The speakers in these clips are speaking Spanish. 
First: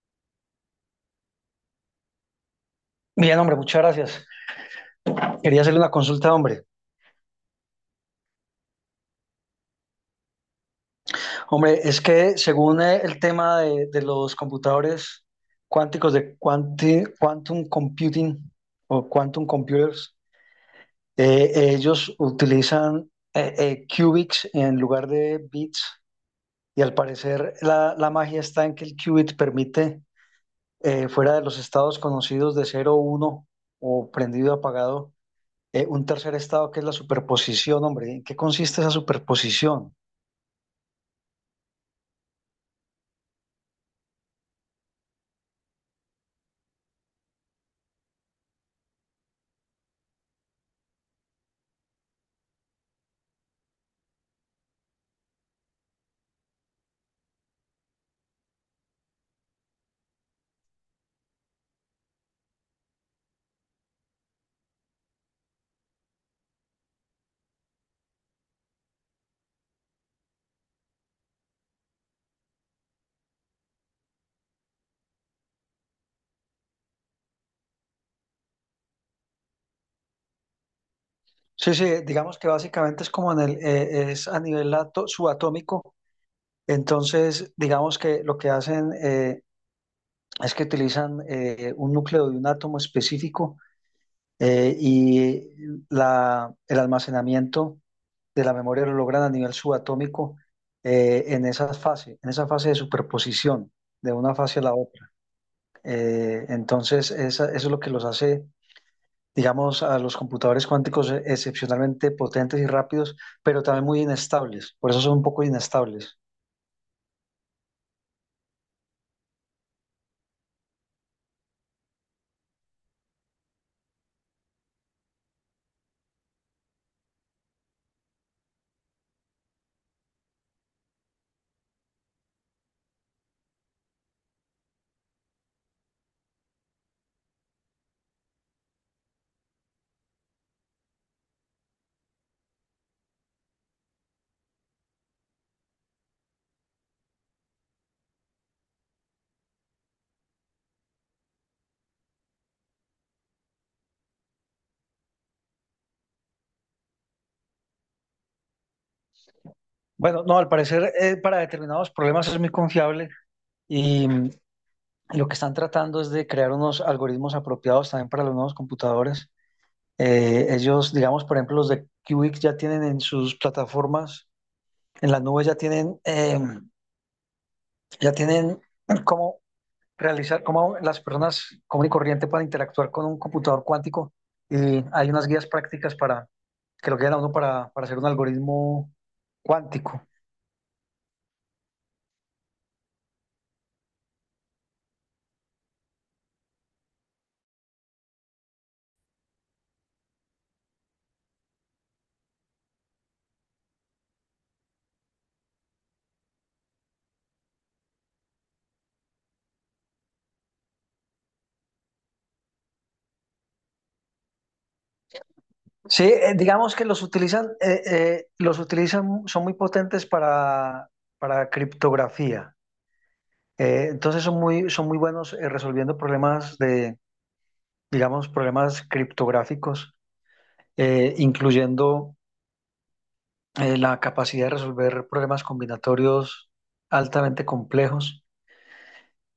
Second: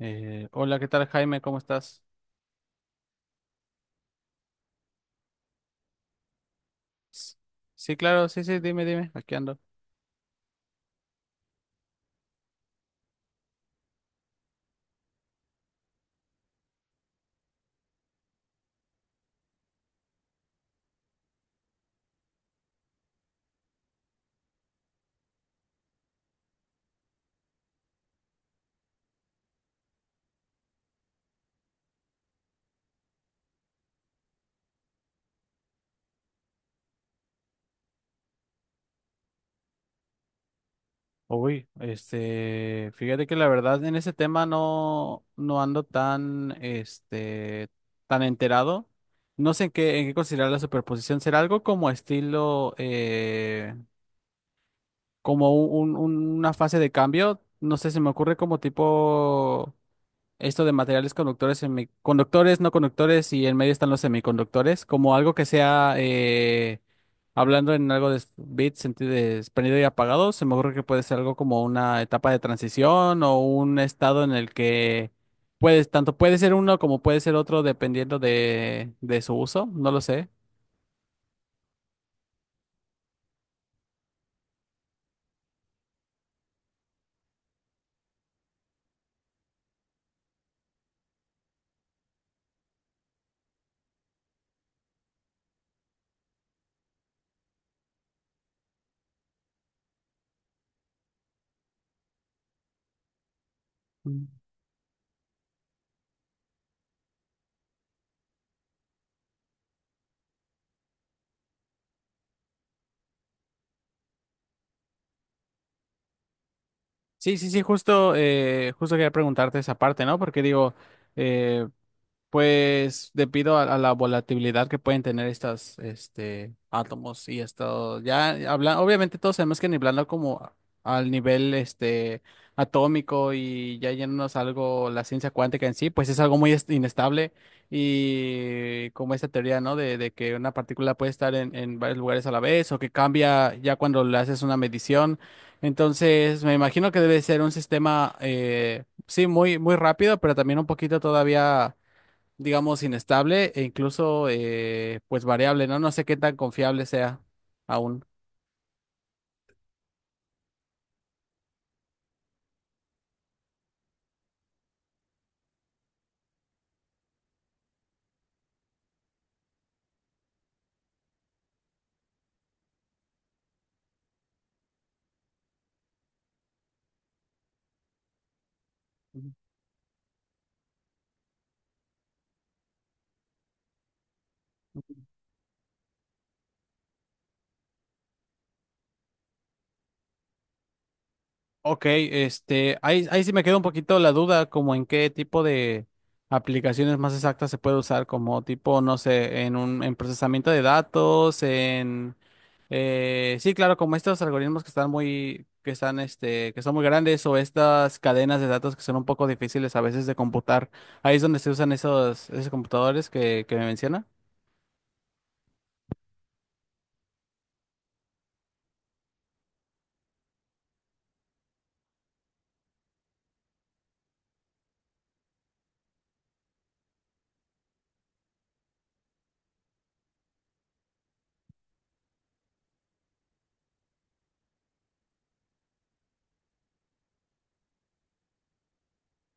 Hola, ¿qué tal, Jaime? ¿Cómo estás? Bien, hombre, muchas gracias. Quería hacerle una consulta, hombre. S- Sí, claro, sí, sí, dime, dime, aquí ando. Hombre, es que según el tema de los computadores cuánticos de quantum computing o quantum computers, ellos utilizan qubits en lugar de bits y al parecer la magia está en que el qubit permite, fuera de los estados conocidos de cero, uno o prendido, apagado, un tercer estado que es la superposición, hombre. ¿En qué consiste esa superposición? Uy, este, fíjate que la verdad en ese tema no ando tan, este, tan enterado. No sé en qué considerar la superposición. ¿Será algo como estilo, como una fase de cambio? No sé, se me ocurre como tipo esto de materiales conductores, semiconductores, no conductores y en medio están los semiconductores, como algo que sea, hablando en algo de bits, sentido de prendido y apagado, se me ocurre que puede ser algo como una etapa de transición o un estado en el que puedes, tanto puede ser uno como puede ser otro dependiendo de su uso, no lo sé. Sí, sí, digamos que básicamente es como en es a nivel subatómico. Entonces, digamos que lo que hacen es que utilizan un núcleo de un átomo específico eh, y el almacenamiento de la memoria lo logran a nivel subatómico, en esa fase de superposición de Mm. una fase a la otra. Entonces, eso es lo que los hace, digamos, a los computadores cuánticos excepcionalmente potentes y rápidos, pero también muy inestables. Por eso son un poco inestables. Sí, sí, sí, justo, justo quería preguntarte esa parte, ¿no? Porque digo, eh, pues debido a la volatilidad que pueden tener estos este, átomos y esto, ya hablan, obviamente todos sabemos que hablando como al nivel este, atómico y ya yéndonos a algo, la ciencia cuántica en sí, pues es algo muy inestable y como esta teoría, ¿no? De que una partícula puede estar en varios lugares a la vez o que cambia ya cuando le haces una medición. Entonces, me imagino que debe ser un sistema, sí, muy, muy rápido, pero también un poquito todavía digamos, inestable e incluso, pues, variable, ¿no? No sé qué tan confiable sea aún. Bueno, no, al parecer para determinados problemas es muy confiable y, y lo que están tratando es de crear unos algoritmos apropiados también para los nuevos computadores. Ellos, digamos, por ejemplo, los de Qwik ya tienen en sus plataformas, en la nube ya tienen, ya tienen como realizar, cómo las personas común y corriente pueden interactuar con un computador cuántico, y hay unas guías prácticas para que lo guían a uno para hacer un algoritmo cuántico. Ok, este, ahí, ahí sí me queda un poquito la duda, como en qué tipo de aplicaciones más exactas se puede usar, como tipo, no sé, en un, en procesamiento de datos, en, sí, claro, como estos algoritmos que están muy, que están, este, que son muy grandes o estas cadenas de datos que son un poco difíciles a veces de computar. Ahí es donde se usan esos, esos computadores que me menciona. Sí, digamos que los utilizan, son muy potentes para criptografía. Entonces son son muy buenos resolviendo problemas de, digamos, problemas criptográficos, incluyendo la capacidad de resolver problemas combinatorios altamente complejos,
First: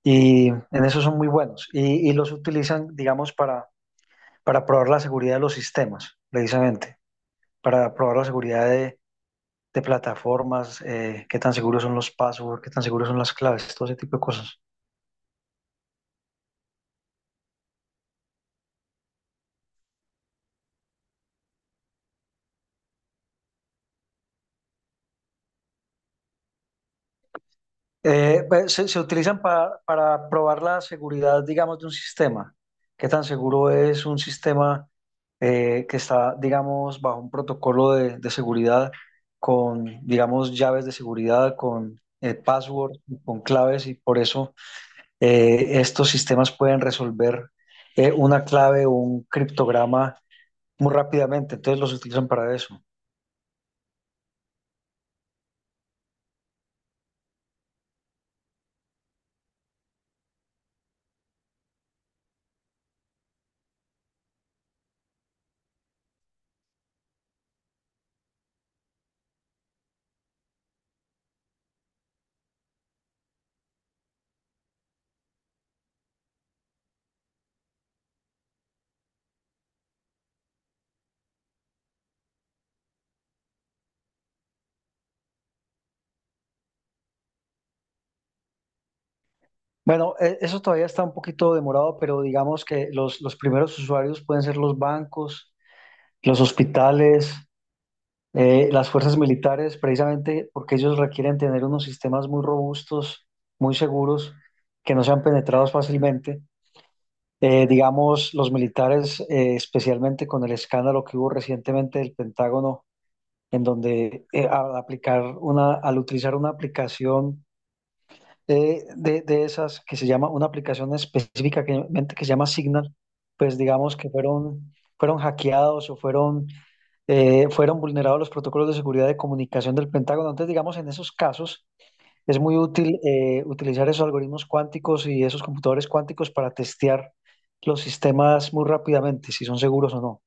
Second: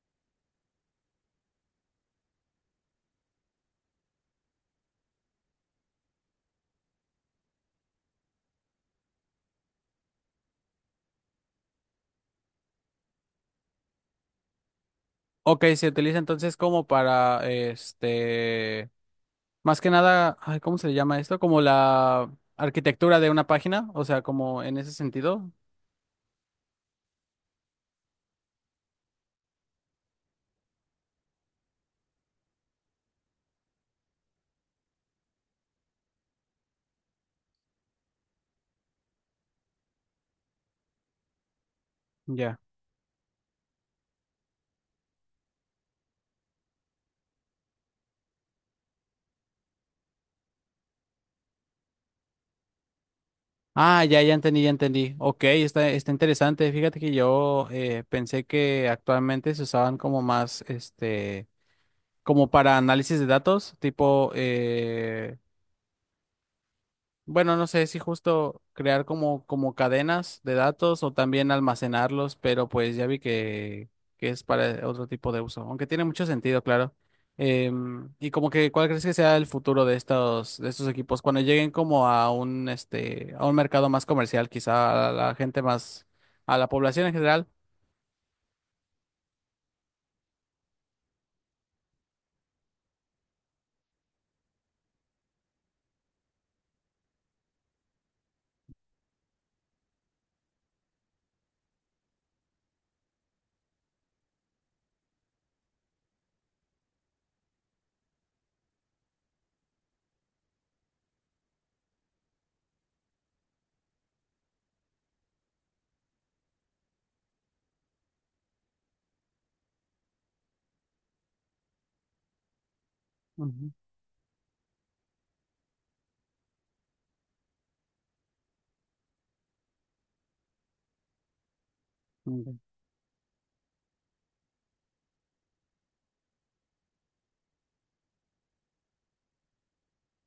y en eso son muy buenos, y los utilizan, digamos, para probar la seguridad de los sistemas, precisamente, para probar la seguridad de plataformas, qué tan seguros son los passwords, qué tan seguros son las claves, todo ese tipo de cosas. Ok, se utiliza entonces como para, este, más que nada, ay, ¿cómo se le llama esto? Como la arquitectura de una página, o sea, como en ese sentido. Pues, se utilizan para probar la seguridad, digamos, de un sistema, qué tan seguro es un sistema que está, digamos, bajo un protocolo de seguridad con, digamos, llaves de seguridad, con Ya. password, con claves, y por eso estos sistemas pueden resolver una clave o un criptograma muy rápidamente, entonces los utilizan para eso. Ah, ya, ya entendí, ya entendí. Ok, está, está interesante. Fíjate que yo pensé que actualmente se usaban como más, este, como para análisis de datos, tipo, bueno, no sé si justo crear como, como cadenas de datos o también almacenarlos, pero pues ya vi que es para otro tipo de uso, aunque tiene mucho sentido, claro. Y como que, ¿cuál crees que sea el futuro de estos equipos? Cuando lleguen como a un, este, a un mercado más comercial, quizá a la gente más, a la población en general. Bueno, eso todavía está un poquito demorado, pero digamos que los primeros usuarios pueden ser los bancos, los hospitales, las fuerzas militares, precisamente porque ellos requieren tener unos sistemas muy robustos, muy seguros, que no sean penetrados fácilmente. Digamos, los militares, especialmente con el escándalo que hubo recientemente del Pentágono, en donde al utilizar una aplicación de esas que se llama, una aplicación específica que se llama Signal, pues Ujú. digamos que fueron, fueron hackeados o fueron, fueron vulnerados los protocolos de seguridad de comunicación del Pentágono. Entonces, digamos, en esos casos es Mm. muy Sí. útil utilizar esos algoritmos cuánticos y esos computadores cuánticos para testear los sistemas muy rápidamente, si son seguros o no.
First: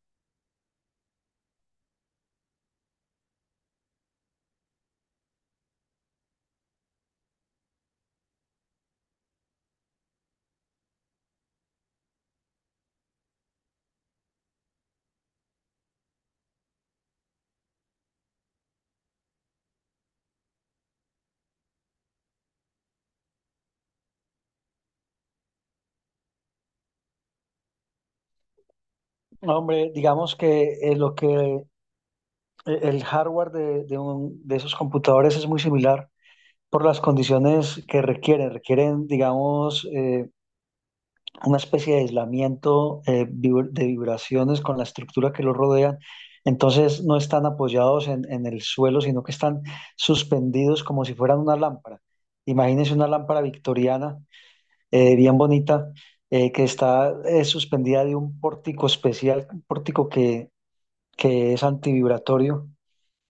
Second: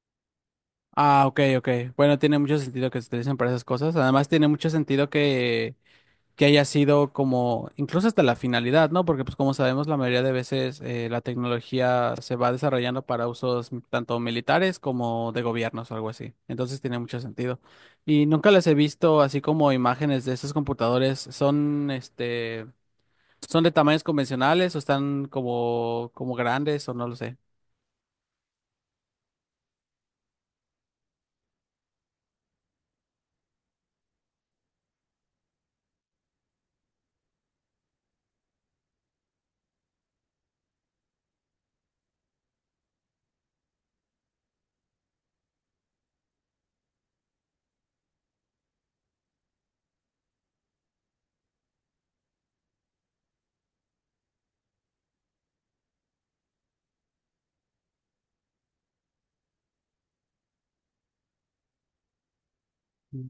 Ah, ok, ok. Bueno, tiene mucho sentido que se utilicen para esas cosas. Además, tiene mucho sentido que haya sido como, incluso hasta la finalidad, ¿no? Porque pues como sabemos, la mayoría de veces la tecnología se va desarrollando para usos tanto militares como de gobiernos o algo así. Entonces tiene mucho sentido. Y nunca les he visto así como imágenes de esos computadores. Son, este, son de tamaños convencionales o están como, como grandes o no lo sé. No, hombre, digamos que lo que el hardware de de esos computadores es muy similar por las condiciones que requieren. Requieren, digamos, una especie de aislamiento de vibraciones con la estructura que los rodean. Entonces no están apoyados en el suelo, sino que están suspendidos como si fueran una lámpara. Imagínense una lámpara victoriana, bien bonita, que está suspendida de un pórtico especial, un pórtico que es antivibratorio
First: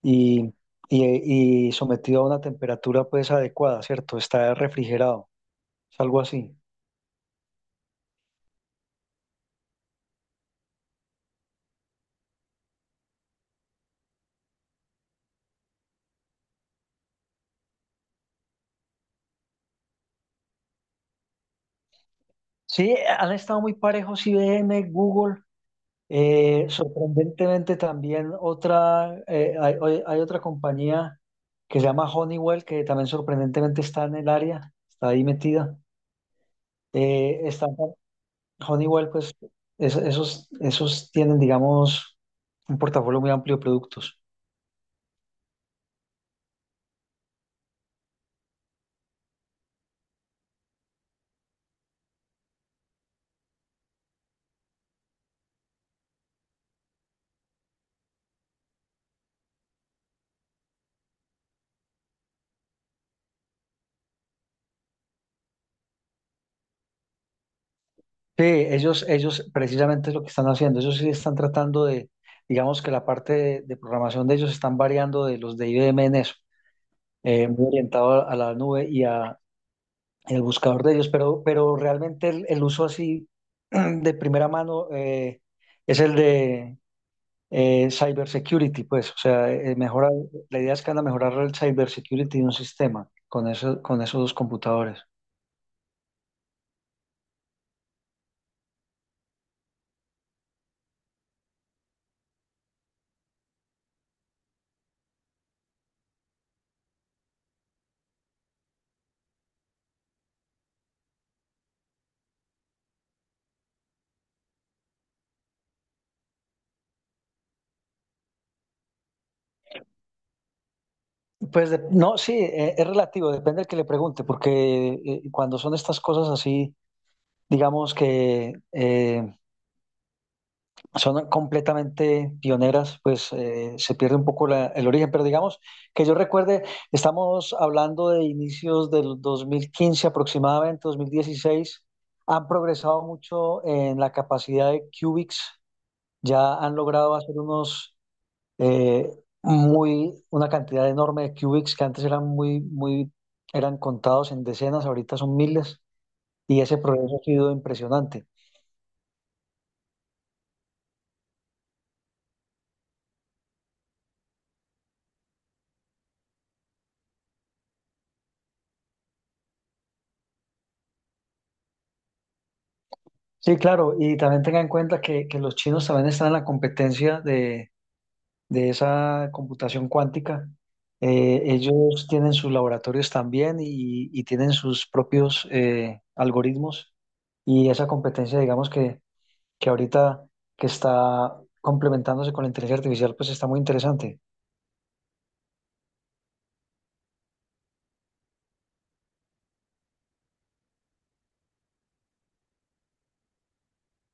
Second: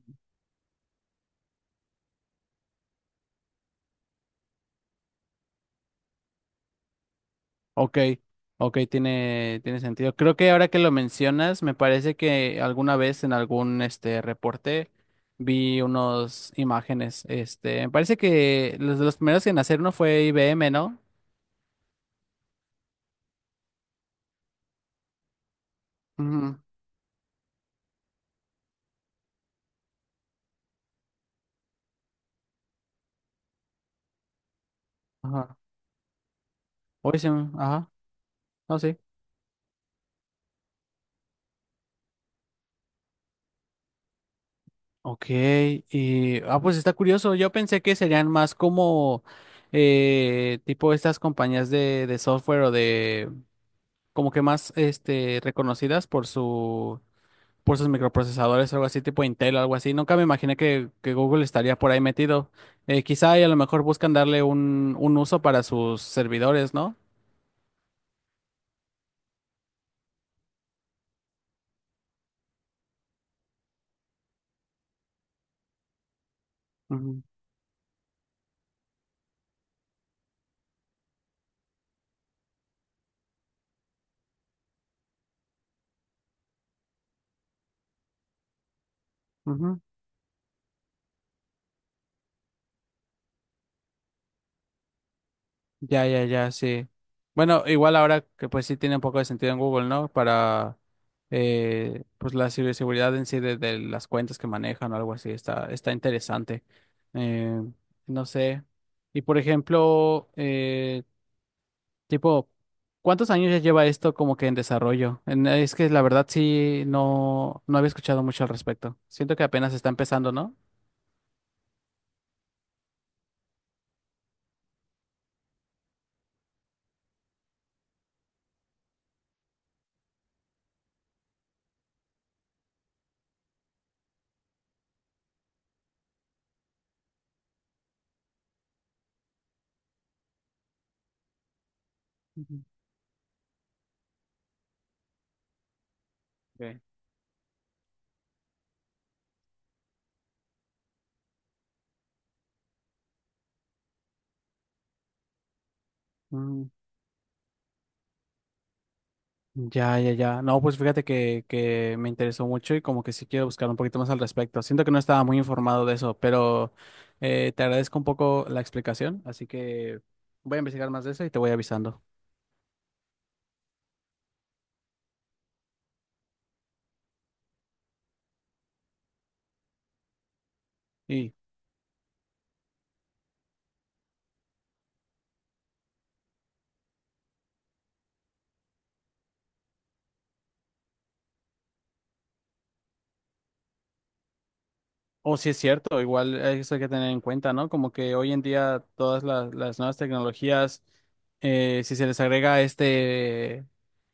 y, y sometido a una temperatura pues adecuada, ¿cierto? Está refrigerado, es algo así. Ok, ok, tiene, tiene sentido. Creo que ahora que lo mencionas, me parece que alguna vez en algún este reporte vi unas imágenes. Este, me parece que los de los primeros en hacer uno fue IBM, ¿no? Sí, han estado muy parejos IBM, Google. Ujú. Sorprendentemente también otra, hay otra compañía que se llama Honeywell, que también sorprendentemente está en el área, está ahí Ajá. metida. Hoy se Eh, está, ajá. No sé. Honeywell, pues esos, esos tienen, digamos, un portafolio muy amplio de productos. Ok, y ah, pues está curioso. Yo pensé que serían más como tipo estas compañías de software o de como que más este reconocidas por su por sus microprocesadores, algo así, tipo Intel, algo así. Nunca me imaginé que Google estaría por ahí metido. Quizá y a lo mejor buscan darle un uso para sus servidores, ¿no? Sí, ellos precisamente es lo que están haciendo. Ellos sí están tratando de, digamos que la parte de programación de ellos están variando de los de IBM en eso, Ujú, muy orientado a la nube y a el buscador de ellos, pero realmente el uso así de primera mano es el de cybersecurity, pues, o sea, ujú. mejora, la idea es que van a mejorar el cybersecurity de un sistema con eso, con esos dos computadores. Ya, ya, ya, sí. Bueno, igual ahora que pues sí tiene un poco de sentido en Google, ¿no? Para pues la ciberseguridad en sí de las cuentas que manejan o algo así, está, está interesante. Eh, no sé. Y por ejemplo, tipo, ¿cuántos años ya lleva esto como que en desarrollo? Es que la verdad sí, no, no había escuchado mucho al respecto. Siento que apenas está empezando, ¿no? Pues no, sí, es relativo, depende del que le pregunte, porque cuando son estas cosas así, digamos que son completamente pioneras, pues se pierde un poco el origen. Pero digamos que yo recuerde, estamos hablando de inicios del 2015 aproximadamente, 2016, han Ujú. progresado mucho en la capacidad de qubits, ya han Ok. logrado hacer unos eh, una cantidad enorme de qubits que antes eran muy, eran contados en decenas, ahorita son miles, y Mm, ese progreso ha sido impresionante. ya, ya, ya. No, pues fíjate que me interesó mucho y como que sí quiero buscar un poquito más al respecto. Siento que no estaba muy informado de eso, pero te agradezco un poco la explicación, así que voy a investigar más de eso y te voy avisando. Sí, claro, y también tenga en cuenta que los chinos también están en la competencia de esa computación cuántica. Y Ellos tienen sus laboratorios también, y tienen sus propios algoritmos, y esa competencia, digamos que ahorita que está complementándose con la inteligencia artificial, pues está muy interesante. o si es cierto, igual eso hay que tener en cuenta, ¿no? Como que hoy en día todas las nuevas tecnologías, si se les agrega este,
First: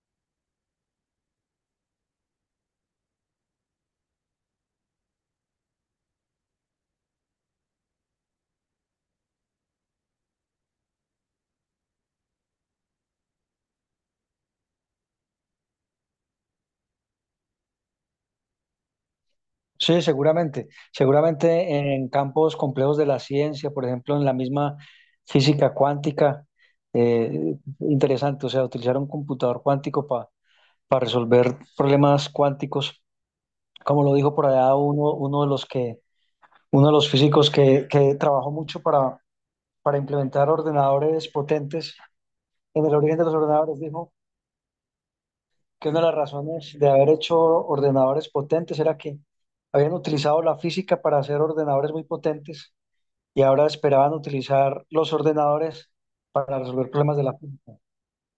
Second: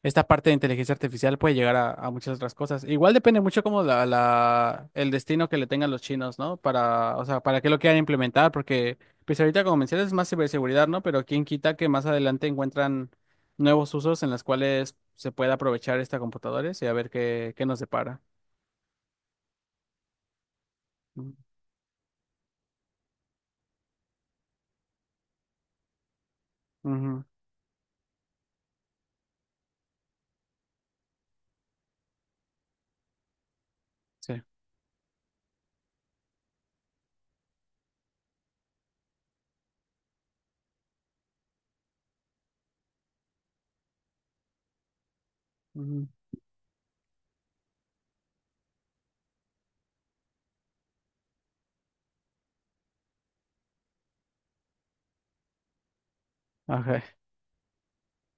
esta parte de inteligencia artificial, puede llegar a muchas otras cosas. Igual depende mucho como la, el destino que le tengan los chinos, ¿no? Para, o sea, para qué lo quieran implementar, porque pues ahorita como mencionas es más ciberseguridad, ¿no? Pero quién quita que más adelante encuentran nuevos usos en los cuales se pueda aprovechar esta computadora y a ver qué, qué nos depara. Sí, seguramente. Ujú, Seguramente en campos complejos de la ciencia, por ejemplo, en la misma física cuántica, ujú. Interesante, o sea, utilizar un computador cuántico para resolver problemas cuánticos, como lo dijo Sí. por allá uno, uno de los físicos que trabajó mucho para implementar ordenadores potentes en el origen de los ordenadores, dijo que una de Ujú. las razones de haber hecho ordenadores potentes era que habían utilizado la física para hacer ordenadores muy potentes y ahora esperaban utilizar los ordenadores para resolver Ajá. problemas de la finca,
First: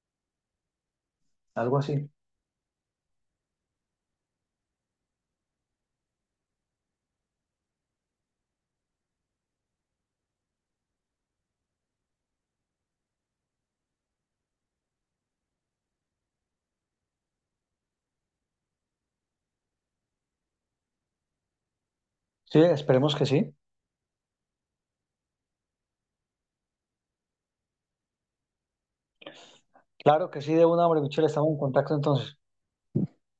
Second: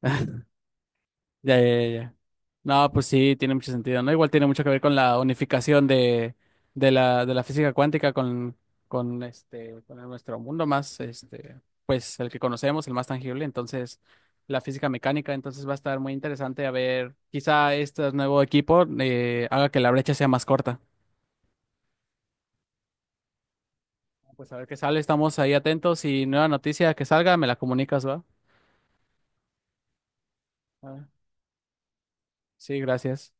Ya, ya, algo ya, así. ya. No, pues sí, tiene mucho sentido, ¿no? Igual tiene mucho que ver con la unificación de la física cuántica con este, con nuestro mundo más, este, pues el que conocemos, el más tangible, entonces la física mecánica, entonces va a estar muy interesante a ver, quizá este nuevo equipo haga que la brecha sea más corta. Sí, esperemos que sí. Pues a ver qué sale, estamos ahí atentos y nueva noticia que salga, me la comunicas, ¿va? Claro que sí, de una, hombre, Ah, Michelle, estamos en contacto entonces. sí, gracias.